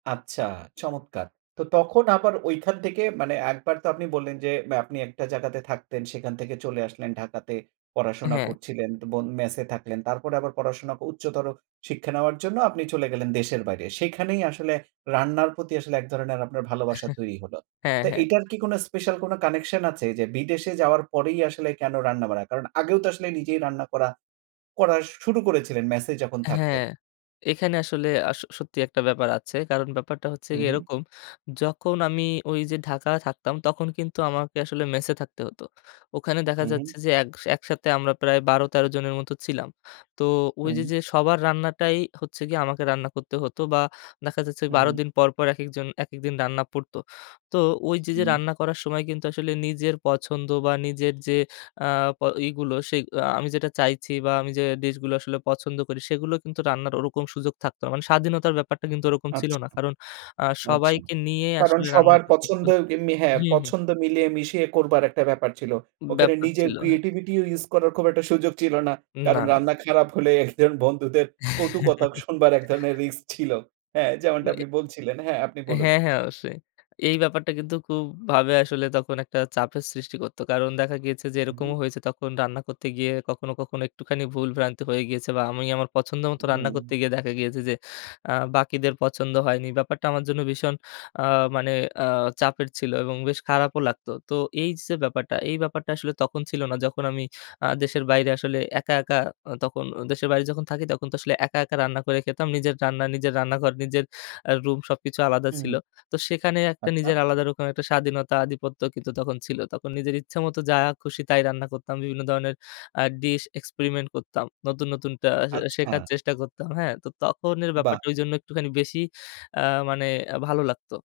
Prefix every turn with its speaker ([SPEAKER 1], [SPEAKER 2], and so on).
[SPEAKER 1] আচ্ছা, চমৎকার। তো তখন আবার ঐখান থেকে মানে এক বার তো আপনি বললেন যে, আপনি একটা জায়গাতে থাকতেন, সেখান থেকে চলে আসলেন ঢাকাতে পড়াশোনা
[SPEAKER 2] হ্যাঁ।
[SPEAKER 1] করছিলেন, তো বোন ম্যাসে থাকলেন, তারপরে আবার পড়াশোনা, উচ্চতর শিক্ষা নেওয়ার জন্য আপনি চলে গেলেন দেশের বাইরে। সেখানেই আসলে রান্নার প্রতি আসলে এক ধরনের আপনার ভালোবাসা তৈরি হলো।
[SPEAKER 2] হ্যাঁ,
[SPEAKER 1] তো
[SPEAKER 2] হ্যাঁ।
[SPEAKER 1] এটার কি কোনো স্পেশাল কোনো কানেকশন আছে, যে বিদেশে যাওয়ার পরেই আসলে কেন রান্না বারা? কারণ আগেও তো আসলে নিজেই রান্না করা, করা শুরু করেছিলেন ম্যাসে যখন
[SPEAKER 2] হ্যাঁ,
[SPEAKER 1] থাকতেন।
[SPEAKER 2] এখানে আসলে আস সত্যি একটা ব্যাপার আছে। কারণ ব্যাপারটা হচ্ছে
[SPEAKER 1] হু,
[SPEAKER 2] গিয়ে
[SPEAKER 1] হু।
[SPEAKER 2] এরকম, যখন আমি ঐ যে ঢাকায় থাকতাম, তখন কিন্তু আমাকে আসলে মেসে থাকতে হত। ওখানে দেখা
[SPEAKER 1] হু, হু।
[SPEAKER 2] যাচ্ছে যে, এগ একসাথে আমরা প্রায় ১২ ১৩ জনের মতো ছিলাম। তো ঐ
[SPEAKER 1] হুম।
[SPEAKER 2] যে, যে সবার রান্নাটাই হচ্ছে গিয়ে আমাকে রান্না করতে হতো বা দেখা যাচ্ছে,
[SPEAKER 1] উ হু,
[SPEAKER 2] ১২
[SPEAKER 1] হু।
[SPEAKER 2] দিন পরপর, একেকজন একেকদিন রান্না পড়তো, তো ওই যে, যে
[SPEAKER 1] উম
[SPEAKER 2] রান্না করার সময় কিন্তু আসলে নিজের পছন্দ বা নিজের যে, আ প এইগুলো সেই আ আমি যেটা চাইছি বা আমি যে ডিশগুলো আসলে পছন্দ করি, সেগুলো কিন্তু রান্নার ওরকম সুযোগ থাকতো না, মানে স্বাধীনতার ব্যাপারটা কিন্তু ওরকম ছিল
[SPEAKER 1] আচ্ছা।
[SPEAKER 2] না কারণ আ
[SPEAKER 1] আচ্ছা।
[SPEAKER 2] সবাইকে নিয়েই
[SPEAKER 1] কারণ
[SPEAKER 2] আসলে
[SPEAKER 1] সবার
[SPEAKER 2] রান্নাটা
[SPEAKER 1] পছন্দ
[SPEAKER 2] করতো
[SPEAKER 1] যেমনি হ্যাঁ,
[SPEAKER 2] হুম, হুম।
[SPEAKER 1] পছন্দ মিলিয়ে মিশিয়ে করবার একটা ব্যাপার ছিল। ওখানে
[SPEAKER 2] ব্যাপার
[SPEAKER 1] নিজের
[SPEAKER 2] ছিল। হ্যাঁ।
[SPEAKER 1] ক্রিয়েটিভিটিও ইউস করার খুব একটা সুযোগ ছিল না।
[SPEAKER 2] উম না,
[SPEAKER 1] কারণ
[SPEAKER 2] না।
[SPEAKER 1] রান্না খারাপ হলে, একজন বন্ধুদের কটু কথা শুনবার এক ধরনের রিস্ক ছিল। হ্যাঁ! যেমনটা
[SPEAKER 2] ওয়ে
[SPEAKER 1] আপনি বলছিলেন, হ্যাঁ, আপনি বলুন।
[SPEAKER 2] হ্যাঁ, হ্যাঁ ,অবশ্যই। এই ব্যাপারটা কিন্তু খুব ভাবে আসলে তখন একটা চাপের সৃষ্টি করতো। কারণ দেখা গিয়েছে যে
[SPEAKER 1] উ হু।
[SPEAKER 2] এরকমও হয়েছে, তখন রান্না করতে গিয়ে কখনো, কখনো একটুখানি ভুল ভ্রান্তি হয়ে গিয়েছিল বা আমি আমার পছন্দ
[SPEAKER 1] উ
[SPEAKER 2] মতো রান্না
[SPEAKER 1] হু।
[SPEAKER 2] করতে গিয়ে দেখা গিয়েছে যে, আ বাকিদের পছন্দ হয়নি। ব্যাপারটা আমার জন্য ভীষণ আ মানে আ চাপের ছিল এবং বেশ খারাপও লাগতো। তো এই যে, ব্যাপারটা এই ব্যাপারটা আসলে তখন ছিল না। যখন আমি আ দেশের বাইরে আসলে একা, একা আ তখন দেশের বাইরে যখন থাকি, তখন তো আসলে একা, একা রান্না করে খেতাম। নিজের রান্না, নিজের রান্নাঘর, নিজের আ রুম সবকিছু আলাদা
[SPEAKER 1] হু, হুম।
[SPEAKER 2] ছিল। তো সেখানে একটা
[SPEAKER 1] আচ্ছা।
[SPEAKER 2] নিজের আলাদা রকম একটা স্বাধীনতা আধিপত্য কিন্তু তখন ছিল। তখন নিজের ইচ্ছে মত যা খুশি, তাই রান্না করতাম। বিভিন্ন ধরনের আ ডিশ এক্সপেরিমেন্ট করতাম। নতুন, নতুনটা আ শেখার
[SPEAKER 1] আচ্ছা।
[SPEAKER 2] চেষ্টা করতাম, হ্যাঁ, তো তখন এর
[SPEAKER 1] বাহ!
[SPEAKER 2] ব্যাপারটা ঐজন্য একটুখানি বেশি আ মানে ভালো লাগতো।